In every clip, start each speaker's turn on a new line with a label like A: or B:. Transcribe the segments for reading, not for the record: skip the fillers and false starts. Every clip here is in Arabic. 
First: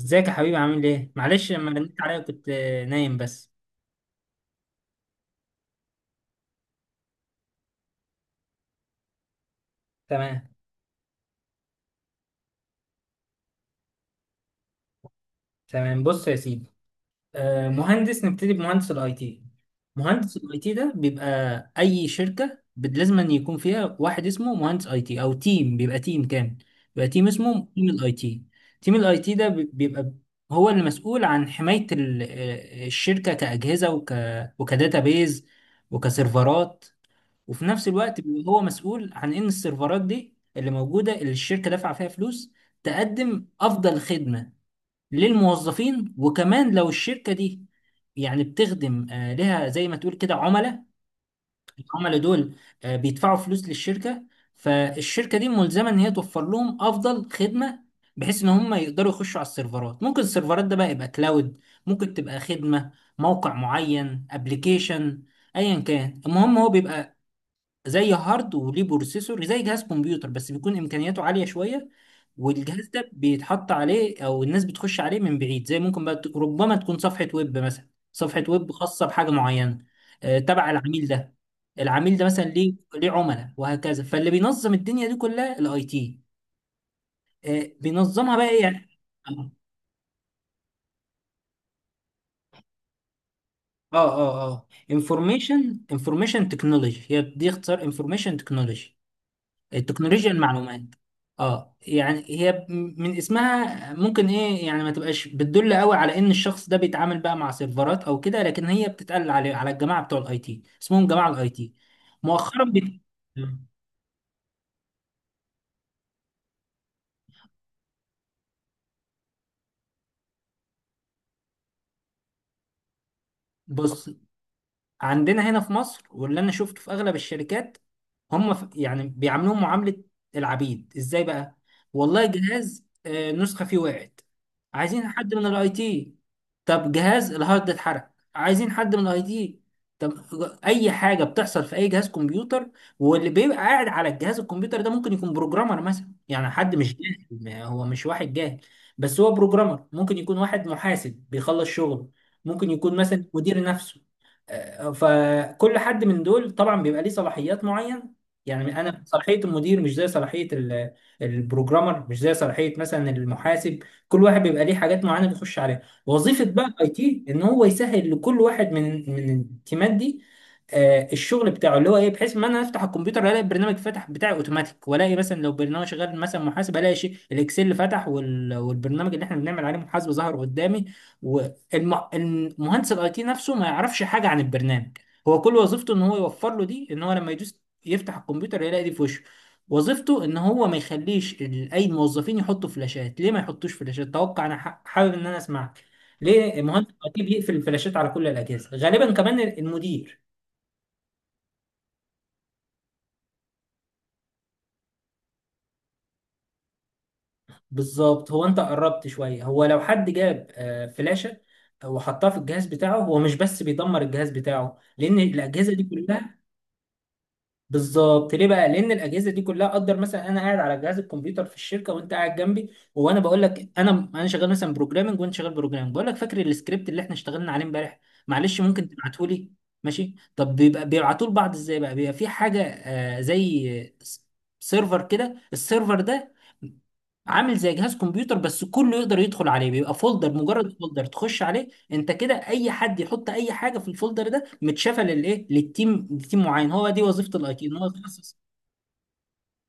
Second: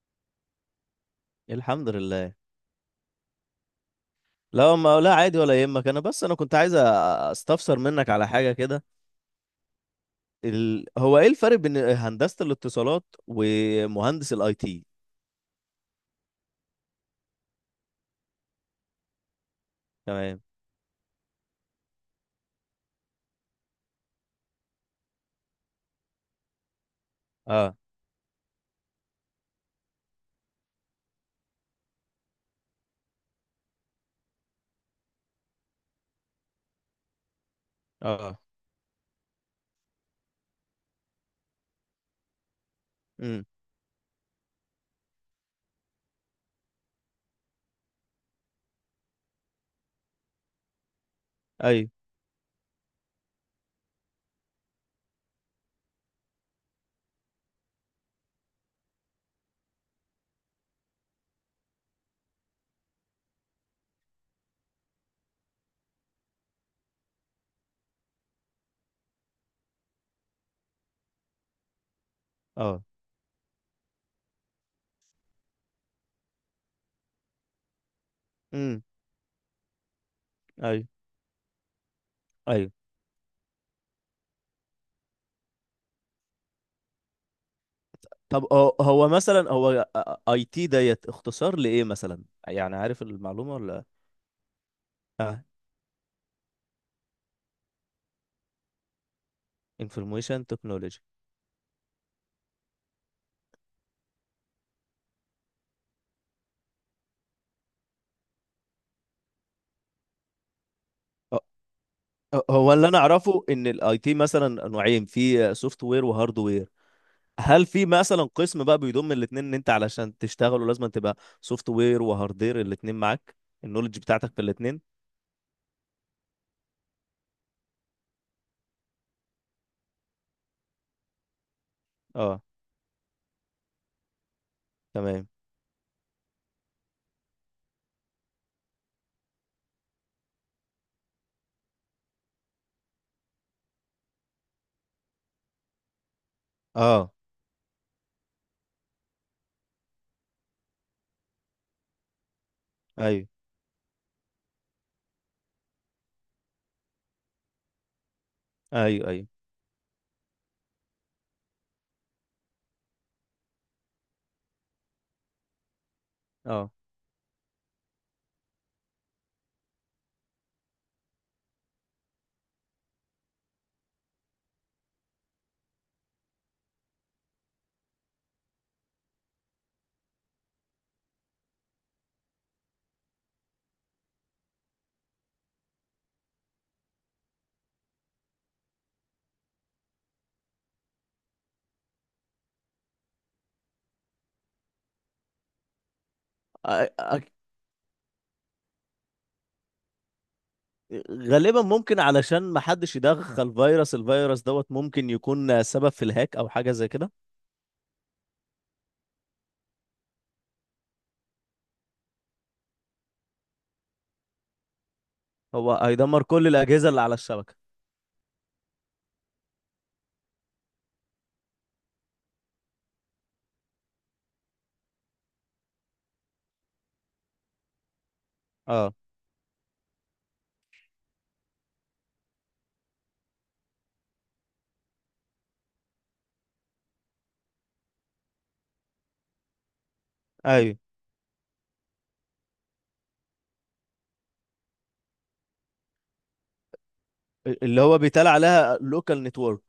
A: ازيك يا حبيبي؟ عامل ايه؟ معلش، لما
B: الحمد
A: رنيت عليا
B: لله.
A: كنت نايم بس.
B: لا، ما لا عادي، ولا يهمك. بس انا كنت عايز استفسر منك على حاجه كده.
A: تمام.
B: هو ايه الفرق بين هندسه الاتصالات ومهندس الاي تي؟
A: تمام، بص يا سيدي. مهندس، نبتدي بمهندس الاي تي. مهندس
B: تمام.
A: الاي تي ده بيبقى اي شركة لازم أن يكون فيها واحد اسمه مهندس اي تي او تيم، بيبقى تيم كامل، بيبقى تيم اسمه
B: اه،
A: تيم الاي تي. تيم الاي تي ده بيبقى هو اللي مسؤول عن حماية الشركة كأجهزة، وك، وكداتابيز، وكسيرفرات. وفي نفس الوقت
B: اه.
A: بيبقى هو مسؤول عن ان السيرفرات دي اللي موجوده، اللي الشركه دافعه فيها فلوس،
B: امم.
A: تقدم افضل خدمه للموظفين. وكمان لو الشركه دي يعني بتخدم لها زي ما تقول كده عملاء،
B: ايوه.
A: العملاء دول بيدفعوا فلوس للشركه، فالشركه دي ملزمه ان هي توفر لهم افضل خدمه، بحيث ان هم يقدروا يخشوا على السيرفرات. ممكن السيرفرات ده بقى يبقى كلاود، ممكن تبقى خدمه، موقع معين، ابلكيشن، ايا كان. المهم هو بيبقى زي هارد وليه بروسيسور، زي جهاز كمبيوتر بس بيكون امكانياته عاليه شويه.
B: اه.
A: والجهاز ده بيتحط عليه او الناس بتخش عليه من بعيد، زي ممكن بقى ربما تكون صفحه ويب مثلا، صفحه ويب
B: امم.
A: خاصه بحاجه معينه تبع
B: ايوه،
A: العميل ده. العميل ده مثلا
B: ايوه.
A: ليه ليه عملاء وهكذا، فاللي بينظم الدنيا دي كلها الاي تي بينظمها
B: طب،
A: بقى، ايه
B: هو
A: يعني.
B: هو مثلا، اي تي ديت اختصار لايه مثلا؟ يعني عارف المعلومه ولا؟
A: اه
B: اه.
A: انفورميشن، انفورميشن تكنولوجي، هي دي اختصار انفورميشن تكنولوجي، التكنولوجيا
B: انفورميشن
A: المعلومات.
B: تكنولوجي.
A: اه، يعني هي من اسمها ممكن، ايه يعني، ما تبقاش بتدل قوي على ان الشخص ده بيتعامل بقى مع سيرفرات او كده، لكن هي بتتقال على الجماعه بتوع الاي تي، اسمهم جماعه الاي تي. مؤخرا
B: هو اللي انا اعرفه ان الاي تي مثلا نوعين، في سوفت وير وهارد وير. هل في مثلا قسم بقى بيضم الاثنين، ان انت علشان تشتغلوا لازم تبقى سوفت وير وهاردير الاثنين معاك، النولج
A: بص،
B: بتاعتك في الاثنين؟
A: عندنا هنا في مصر، واللي انا شفته في اغلب الشركات، هم يعني بيعاملوهم معاملة العبيد. ازاي بقى؟ والله
B: اه.
A: جهاز، نسخة فيه وقعت، عايزين
B: تمام.
A: حد من الاي تي. طب جهاز الهارد اتحرق، عايزين حد من الاي تي. طب، اي حاجة بتحصل في اي جهاز كمبيوتر، واللي بيبقى قاعد على الجهاز الكمبيوتر ده ممكن يكون بروجرامر مثلا، يعني حد مش
B: اه.
A: جاهل، ما هو مش واحد جاهل، بس هو بروجرامر. ممكن يكون واحد محاسب بيخلص شغله، ممكن يكون مثلا
B: ايوه،
A: مدير نفسه. فكل حد من دول طبعا بيبقى ليه صلاحيات معينه. يعني انا
B: ايوه، ايوه.
A: صلاحيه المدير مش زي صلاحيه البروجرامر، مش زي صلاحيه مثلا المحاسب. كل واحد بيبقى ليه حاجات معينه بيخش عليها. وظيفه بقى
B: اه.
A: الاي تي ان هو يسهل لكل واحد من التيمات دي الشغل بتاعه، اللي هو ايه، بحيث ما انا افتح الكمبيوتر الاقي البرنامج فتح بتاعي اوتوماتيك، والاقي مثلا لو برنامج شغال، مثلا محاسبه، الاقي شيء الاكسل فتح والبرنامج اللي احنا بنعمل عليه محاسبه ظهر قدامي. والمهندس الاي تي نفسه ما يعرفش حاجه عن البرنامج، هو كل وظيفته ان هو يوفر له دي، ان هو لما يدوس يفتح الكمبيوتر يلاقي دي في وشه. وظيفته ان هو ما يخليش اي موظفين يحطوا فلاشات. ليه ما يحطوش فلاشات؟ توقع، انا حابب ان انا اسمعك، ليه
B: أ-
A: مهندس الاي تي
B: أ-
A: بيقفل الفلاشات على كل الاجهزه غالبا، كمان المدير؟
B: غالبا ممكن علشان ما حدش يدخل فيروس، الفيروس دوت ممكن يكون سبب في الهاك او حاجه زي كده.
A: بالظبط، هو انت قربت شويه. هو لو حد جاب فلاشه وحطها في الجهاز بتاعه، هو مش بس بيدمر الجهاز بتاعه، لان الاجهزه
B: هو
A: دي
B: هيدمر
A: كلها،
B: كل الاجهزه اللي على الشبكه.
A: بالظبط. ليه بقى؟ لان الاجهزه دي كلها، اقدر مثلا انا قاعد على جهاز الكمبيوتر في الشركه وانت قاعد جنبي، وانا بقول لك: انا شغال مثلا بروجرامنج وانت شغال بروجرامنج، بقول لك: فاكر السكريبت اللي احنا اشتغلنا عليه امبارح؟ معلش ممكن
B: اه،
A: تبعته لي؟ ماشي. طب بيبقى بيبعتوه لبعض ازاي بقى؟ بيبقى في حاجه زي سيرفر كده. السيرفر ده عامل زي جهاز كمبيوتر بس كله يقدر يدخل عليه، بيبقى فولدر، مجرد
B: ايوه.
A: فولدر تخش عليه انت كده. اي حد يحط اي حاجه في الفولدر ده متشافه للايه، للتيم، لتيم معين. هو دي وظيفه الاي تي، ان
B: اللي
A: هو
B: هو بيتقال
A: يخصص.
B: عليها لوكال نتورك.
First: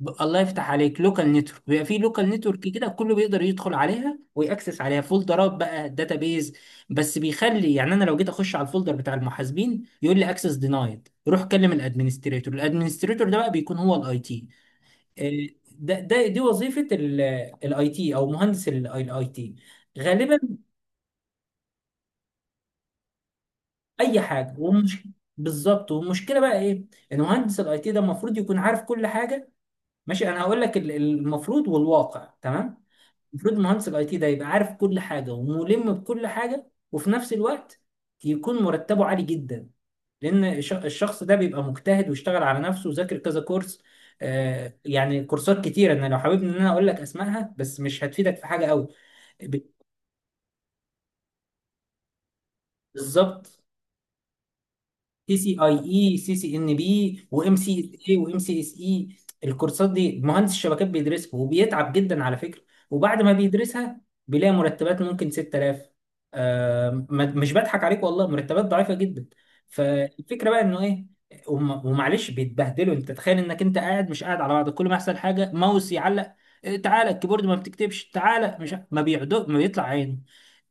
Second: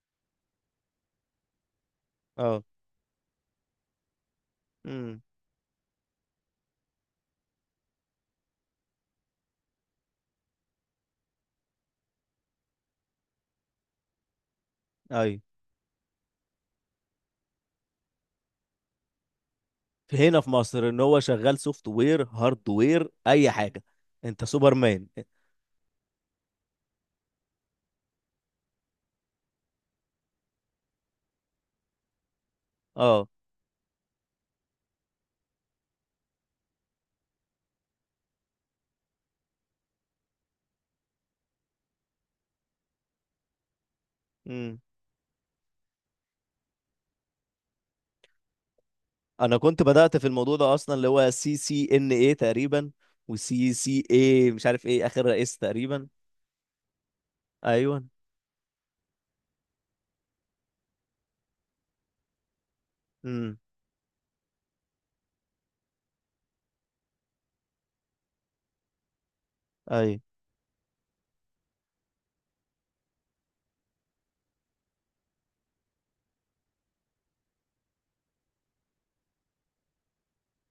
A: الله يفتح عليك، لوكال نتورك. بيبقى في لوكال نتورك
B: اه.
A: كده كله بيقدر يدخل عليها ويأكسس عليها،
B: امم.
A: فولدرات بقى، داتابيز. بس بيخلي، يعني انا لو جيت اخش على الفولدر بتاع المحاسبين يقول لي: اكسس دينايد، روح كلم الادمنستريتور. الادمنستريتور ده بقى بيكون هو الاي تي.
B: ايوه.
A: ده دي وظيفه الاي تي، او مهندس الاي تي
B: في
A: غالبا.
B: هنا في مصر ان هو شغال سوفت وير هارد وير اي حاجه؟
A: اي
B: انت
A: حاجه،
B: سوبر مان.
A: ومش، بالظبط. والمشكله بقى ايه؟ ان مهندس الاي تي ده المفروض يكون عارف كل حاجه. ماشي، انا هقول لك المفروض والواقع. تمام،
B: اه.
A: المفروض مهندس الاي تي ده يبقى عارف كل حاجه، وملم بكل حاجه، وفي نفس الوقت يكون مرتبه عالي جدا، لان الشخص ده بيبقى مجتهد واشتغل على نفسه وذاكر كذا كورس.
B: امم.
A: يعني كورسات كتيره، انا لو حابب ان انا اقول لك اسمائها بس مش هتفيدك في حاجه قوي.
B: انا
A: ب-
B: كنت بدات في الموضوع ده اصلا، اللي هو سي سي ان اي تقريبا،
A: بالظبط.
B: وسي سي اي مش عارف ايه اخر
A: اي سي
B: رئيس
A: اي،
B: تقريبا.
A: اي سي سي ان بي، وام سي
B: ايوه.
A: اس اي، وام سي اس اي. الكورسات دي مهندس الشبكات بيدرسها وبيتعب جدا على فكره. وبعد ما
B: امم.
A: بيدرسها بيلاقي مرتبات ممكن 6000. آه مش بضحك عليك والله، مرتبات ضعيفه جدا.
B: اي.
A: فالفكره بقى انه ايه؟ ومعلش بيتبهدلوا. انت تخيل انك انت قاعد، مش قاعد على بعض، كل ما يحصل حاجه، ماوس يعلق، تعالى، الكيبورد ما بتكتبش، تعالى. مش ما بيعدو ما بيطلع عينه،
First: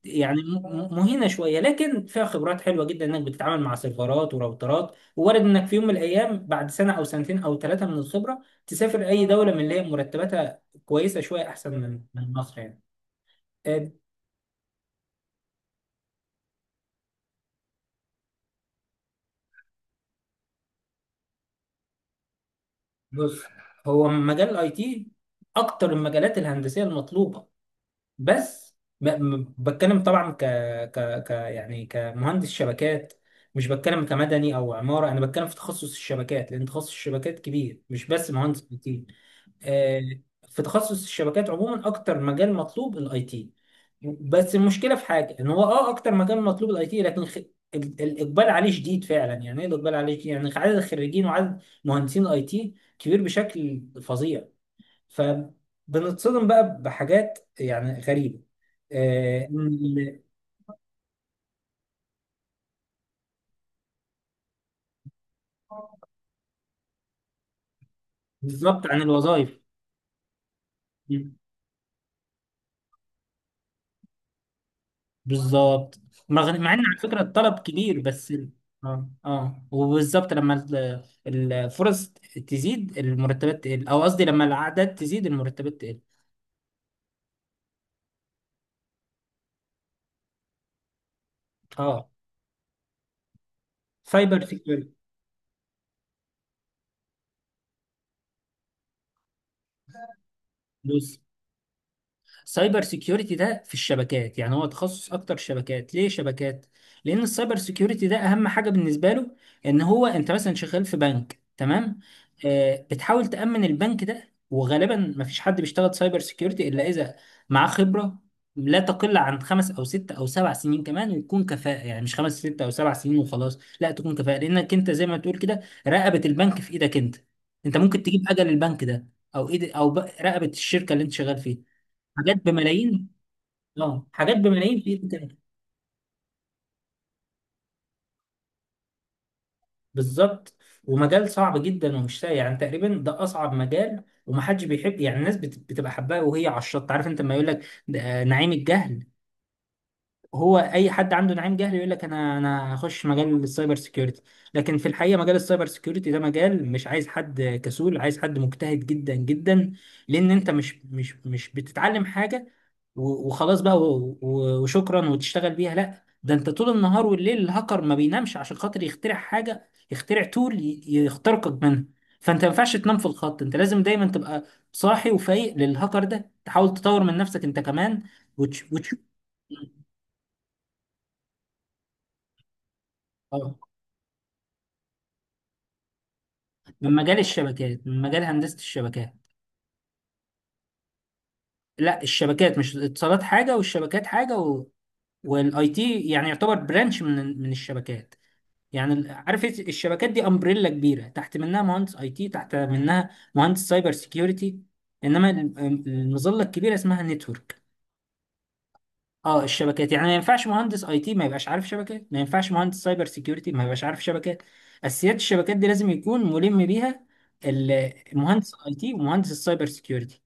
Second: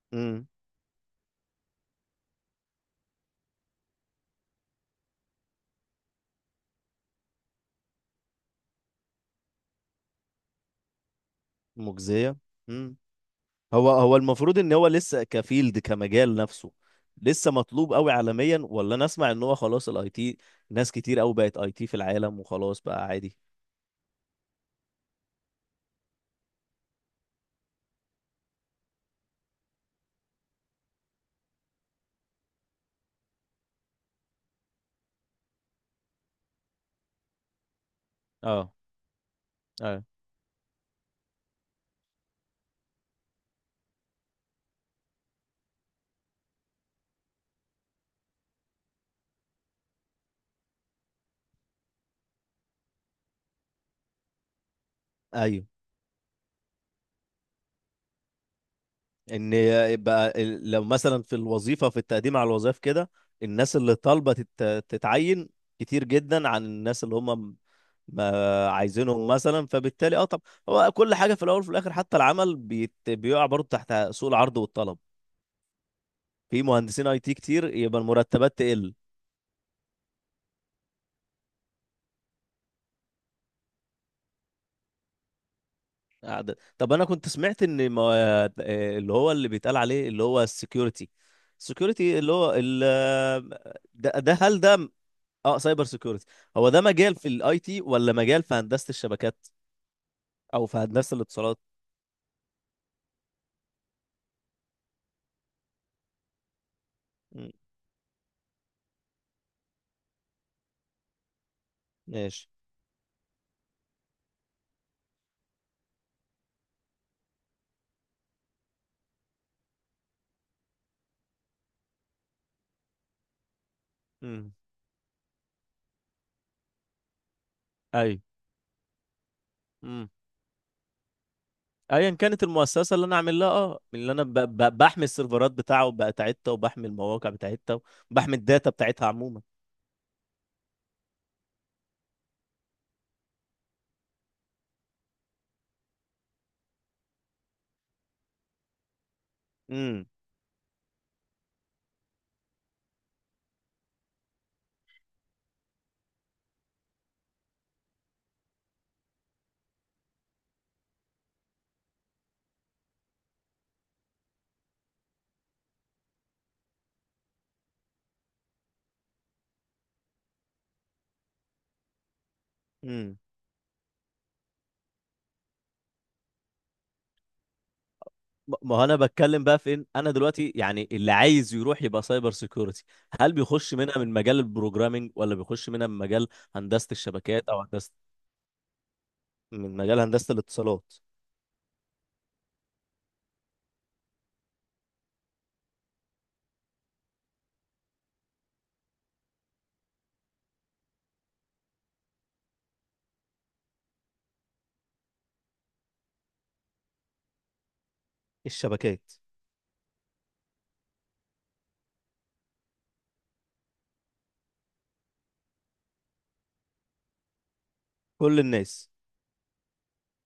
A: يعني
B: امم.
A: مهينه شويه، لكن فيها خبرات حلوه جدا، انك بتتعامل مع سيرفرات وراوترات. وارد انك في يوم من الايام بعد سنه او سنتين او 3 من الخبره تسافر اي دوله من اللي هي مرتباتها كويسه شويه، احسن من
B: مجزيه.
A: مصر يعني.
B: امم. هو
A: آه،
B: هو المفروض ان هو لسه كفيلد كمجال نفسه، لسه مطلوب قوي عالميا، ولا انا اسمع ان هو خلاص الاي تي، ناس كتير قوي بقت اي تي في العالم وخلاص بقى عادي؟
A: بص، هو مجال الاي تي اكتر المجالات الهندسيه المطلوبه، بس بتكلم طبعا ك يعني كمهندس شبكات، مش بتكلم كمدني او عماره. انا بتكلم في تخصص الشبكات، لان تخصص الشبكات كبير، مش بس مهندس
B: اه.
A: اي تي. آه،
B: ايوه،
A: في تخصص الشبكات عموما اكتر مجال مطلوب الاي تي. بس المشكله في حاجه، ان هو اه اكتر مجال مطلوب الاي تي، لكن الاقبال عليه شديد فعلا. يعني ايه الاقبال عليه شديد؟ يعني عدد الخريجين وعدد مهندسين الاي تي كبير بشكل فظيع،
B: ايوه.
A: فبنتصدم بقى بحاجات يعني غريبه. آه،
B: ان
A: إن-
B: يبقى لو مثلا في الوظيفه، في التقديم على الوظائف كده، الناس اللي طالبه تتعين كتير جدا عن الناس اللي هم ما
A: بالظبط، عن
B: عايزينهم
A: الوظائف
B: مثلا، فبالتالي طب هو كل حاجه في الاول وفي الاخر، حتى العمل بيقع برضه تحت سوق العرض والطلب.
A: بالظبط. مع
B: في
A: مع ان على
B: مهندسين اي
A: فكره
B: تي
A: الطلب
B: كتير
A: كبير،
B: يبقى
A: بس
B: المرتبات تقل.
A: اه اه. وبالظبط لما الفرص تزيد المرتبات تقل، او قصدي لما الاعداد تزيد المرتبات تقل.
B: طب انا كنت سمعت ان ما اللي هو اللي بيتقال عليه اللي هو السكيورتي
A: اه،
B: السكيورتي اللي هو ده،
A: سايبر
B: هل ده؟
A: سيكيورتي.
B: اه، سايبر سيكيورتي. هو ده مجال في الاي تي ولا مجال في هندسة الشبكات او في هندسة الاتصالات؟
A: سايبر سيكيورتي ده في الشبكات، يعني هو تخصص اكتر شبكات. ليه شبكات؟ لان
B: مم.
A: السايبر سيكيورتي ده اهم حاجه بالنسبه له ان هو، انت مثلا شغال في بنك، تمام؟
B: ماشي.
A: آه، بتحاول تامن البنك ده. وغالبا ما فيش حد بيشتغل سايبر سيكيورتي الا اذا معاه خبره لا تقل عن 5 او 6 او 7 سنين، كمان ويكون كفاءه. يعني مش 5 6 او 7 سنين وخلاص، لا، تكون كفاءه،
B: امم.
A: لانك انت زي ما تقول كده رقبه البنك في ايدك انت. انت ممكن
B: اي.
A: تجيب اجل البنك ده، او ايد او
B: امم.
A: رقبه الشركه اللي انت شغال فيها.
B: ايا
A: حاجات
B: كانت المؤسسة اللي
A: بملايين،
B: انا عامل لها، من
A: اه
B: اللي انا
A: حاجات بملايين في
B: بحمي
A: ايد تاني.
B: السيرفرات بتاعتها، وبحمي المواقع بتاعتها، وبحمي الداتا بتاعتها عموما.
A: بالظبط. ومجال صعب جدا ومش سهل، يعني تقريبا ده اصعب مجال ومحدش بيحب. يعني الناس بتبقى حباه وهي على الشط، عارف انت لما يقول لك نعيم الجهل؟
B: امم.
A: هو اي حد عنده نعيم جهل يقول لك انا هخش مجال السايبر سيكيورتي، لكن في الحقيقه مجال السايبر سيكيورتي ده مجال مش عايز حد كسول، عايز حد مجتهد جدا جدا، لان انت مش بتتعلم حاجه وخلاص بقى وشكرا وتشتغل بيها. لا، ده انت طول النهار والليل، الهاكر ما بينامش عشان خاطر يخترع حاجه، يخترع تول يخترقك منها. فانت ما ينفعش تنام في
B: امم.
A: الخط، انت لازم دايما تبقى صاحي وفايق للهاكر ده، تحاول تطور من نفسك انت كمان،
B: ما ما هو انا
A: وتشوف.
B: بتكلم بقى فين انا دلوقتي، يعني اللي عايز يروح يبقى سايبر سيكيورتي، هل
A: آه.
B: بيخش منها من مجال البروجرامينج، ولا بيخش منها من مجال هندسة
A: من مجال
B: الشبكات، او
A: الشبكات، من مجال هندسة الشبكات.
B: من مجال هندسة الاتصالات؟
A: لا، الشبكات مش الاتصالات حاجة والشبكات حاجة. والاي تي يعني يعتبر برانش من الشبكات. يعني عارف إيه؟ الشبكات دي امبريلا كبيرة، تحت منها مهندس اي تي، تحت منها مهندس سايبر سيكيورتي. انما المظلة الكبيرة اسمها نتورك.
B: الشبكات.
A: اه الشبكات، يعني ما ينفعش مهندس اي تي ما يبقاش عارف شبكات، ما ينفعش مهندس سايبر سيكيورتي ما يبقاش عارف شبكات. اساسيات الشبكات دي لازم يكون ملم بيها
B: كل
A: مهندس الاي
B: الناس.
A: تي ومهندس السايبر سيكيورتي.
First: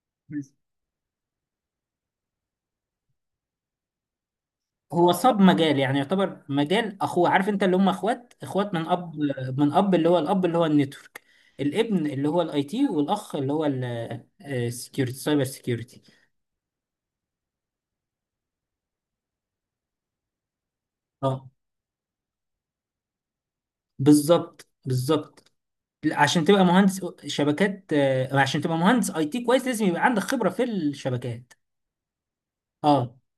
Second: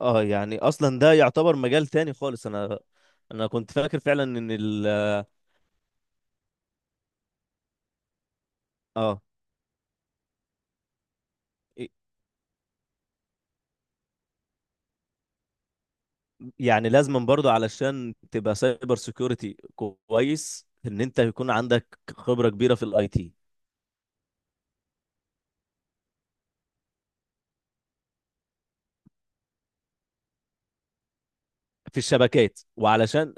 B: اه، يعني اصلا ده يعتبر مجال تاني خالص. انا كنت فاكر فعلا ان ال
A: هو صاب مجال، يعني يعتبر مجال اخوه. عارف انت اللي هم اخوات، اخوات من اب،
B: اه
A: اللي هو الاب اللي هو النتورك، الابن اللي هو الاي تي، والاخ اللي هو السكيورتي، سايبر سكيورتي.
B: يعني لازم برضه علشان تبقى سايبر سيكيورتي كويس ان انت
A: اه،
B: يكون عندك خبرة كبيرة في الاي تي،
A: بالظبط، عشان تبقى مهندس شبكات، عشان تبقى مهندس اي تي كويس لازم يبقى عندك خبرة في الشبكات.
B: في الشبكات.
A: اه
B: وعلشان،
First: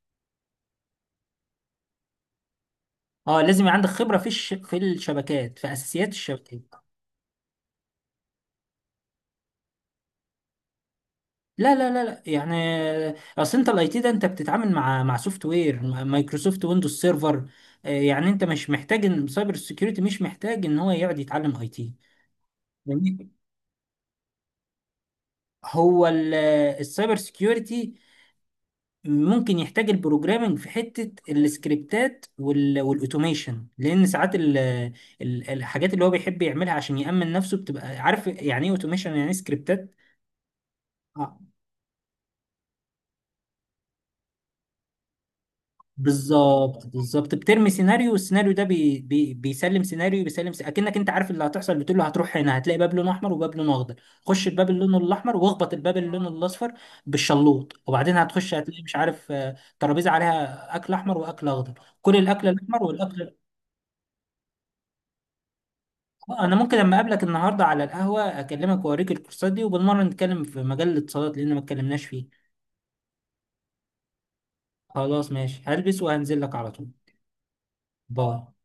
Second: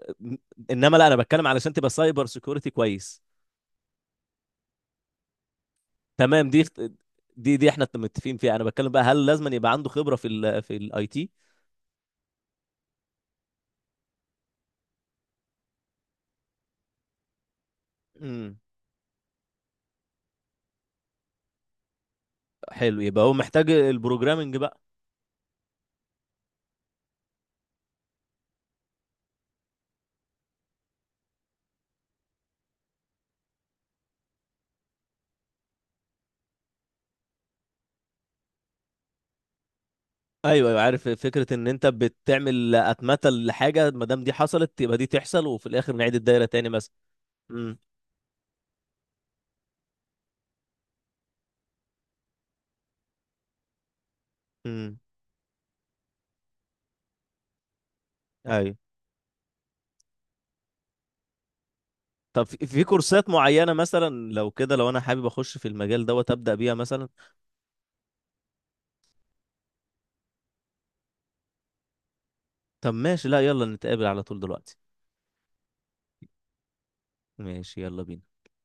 B: انما لا، انا بتكلم علشان تبقى سايبر سيكيورتي كويس.
A: اه لازم يبقى عندك خبرة في الشبكات، في اساسيات
B: تمام. دي،
A: الشبكات.
B: دي احنا متفقين فيها، انا بتكلم بقى هل لازم يبقى عنده خبرة في في الاي تي؟
A: لا يعني اصل انت الاي تي ده، انت بتتعامل مع سوفت وير مايكروسوفت ويندوز سيرفر يعني انت
B: امم.
A: مش محتاج ان سايبر سيكيورتي مش محتاج ان هو يقعد يتعلم اي تي.
B: حلو، يبقى
A: جميل.
B: هو محتاج البروجرامنج بقى؟
A: هو السايبر سيكيورتي ممكن يحتاج البروجرامنج في حتة السكريبتات والاوتوميشن، لان ساعات الحاجات اللي هو بيحب يعملها عشان يأمن نفسه بتبقى، عارف يعني ايه اوتوميشن، يعني ايه سكريبتات.
B: ايوه، ايوه، عارف فكره ان انت بتعمل اتمته لحاجه، ما دام دي حصلت يبقى دي تحصل، وفي الاخر نعيد الدايره تاني
A: بالظبط
B: مثلا.
A: بالظبط بترمي
B: امم.
A: سيناريو، والسيناريو ده بي بي بيسلم سيناريو، بيسلم سيناريو. اكنك انت عارف اللي هتحصل، بتقول له: هتروح هنا هتلاقي باب لونه احمر وباب لونه اخضر، خش الباب اللي لونه
B: امم.
A: الاحمر واخبط الباب اللي لونه الاصفر بالشلوط، وبعدين هتخش
B: ايوه.
A: هتلاقي، مش عارف، ترابيزه عليها اكل احمر واكل اخضر، كل
B: طب،
A: الاكل
B: في
A: الاحمر
B: في كورسات
A: والاكل.
B: معينه، مثلا لو كده، لو انا حابب اخش في المجال دوت ابدا
A: انا
B: بيها
A: ممكن لما
B: مثلا؟
A: اقابلك النهارده على القهوه اكلمك واوريك الكورسات دي، وبالمره نتكلم في مجال الاتصالات لان ما اتكلمناش فيه.
B: طب ماشي، لا يلا نتقابل على طول دلوقتي.
A: خلاص، ماشي، هلبس وهنزل لك على طول.
B: ماشي، يلا بينا.
A: باي.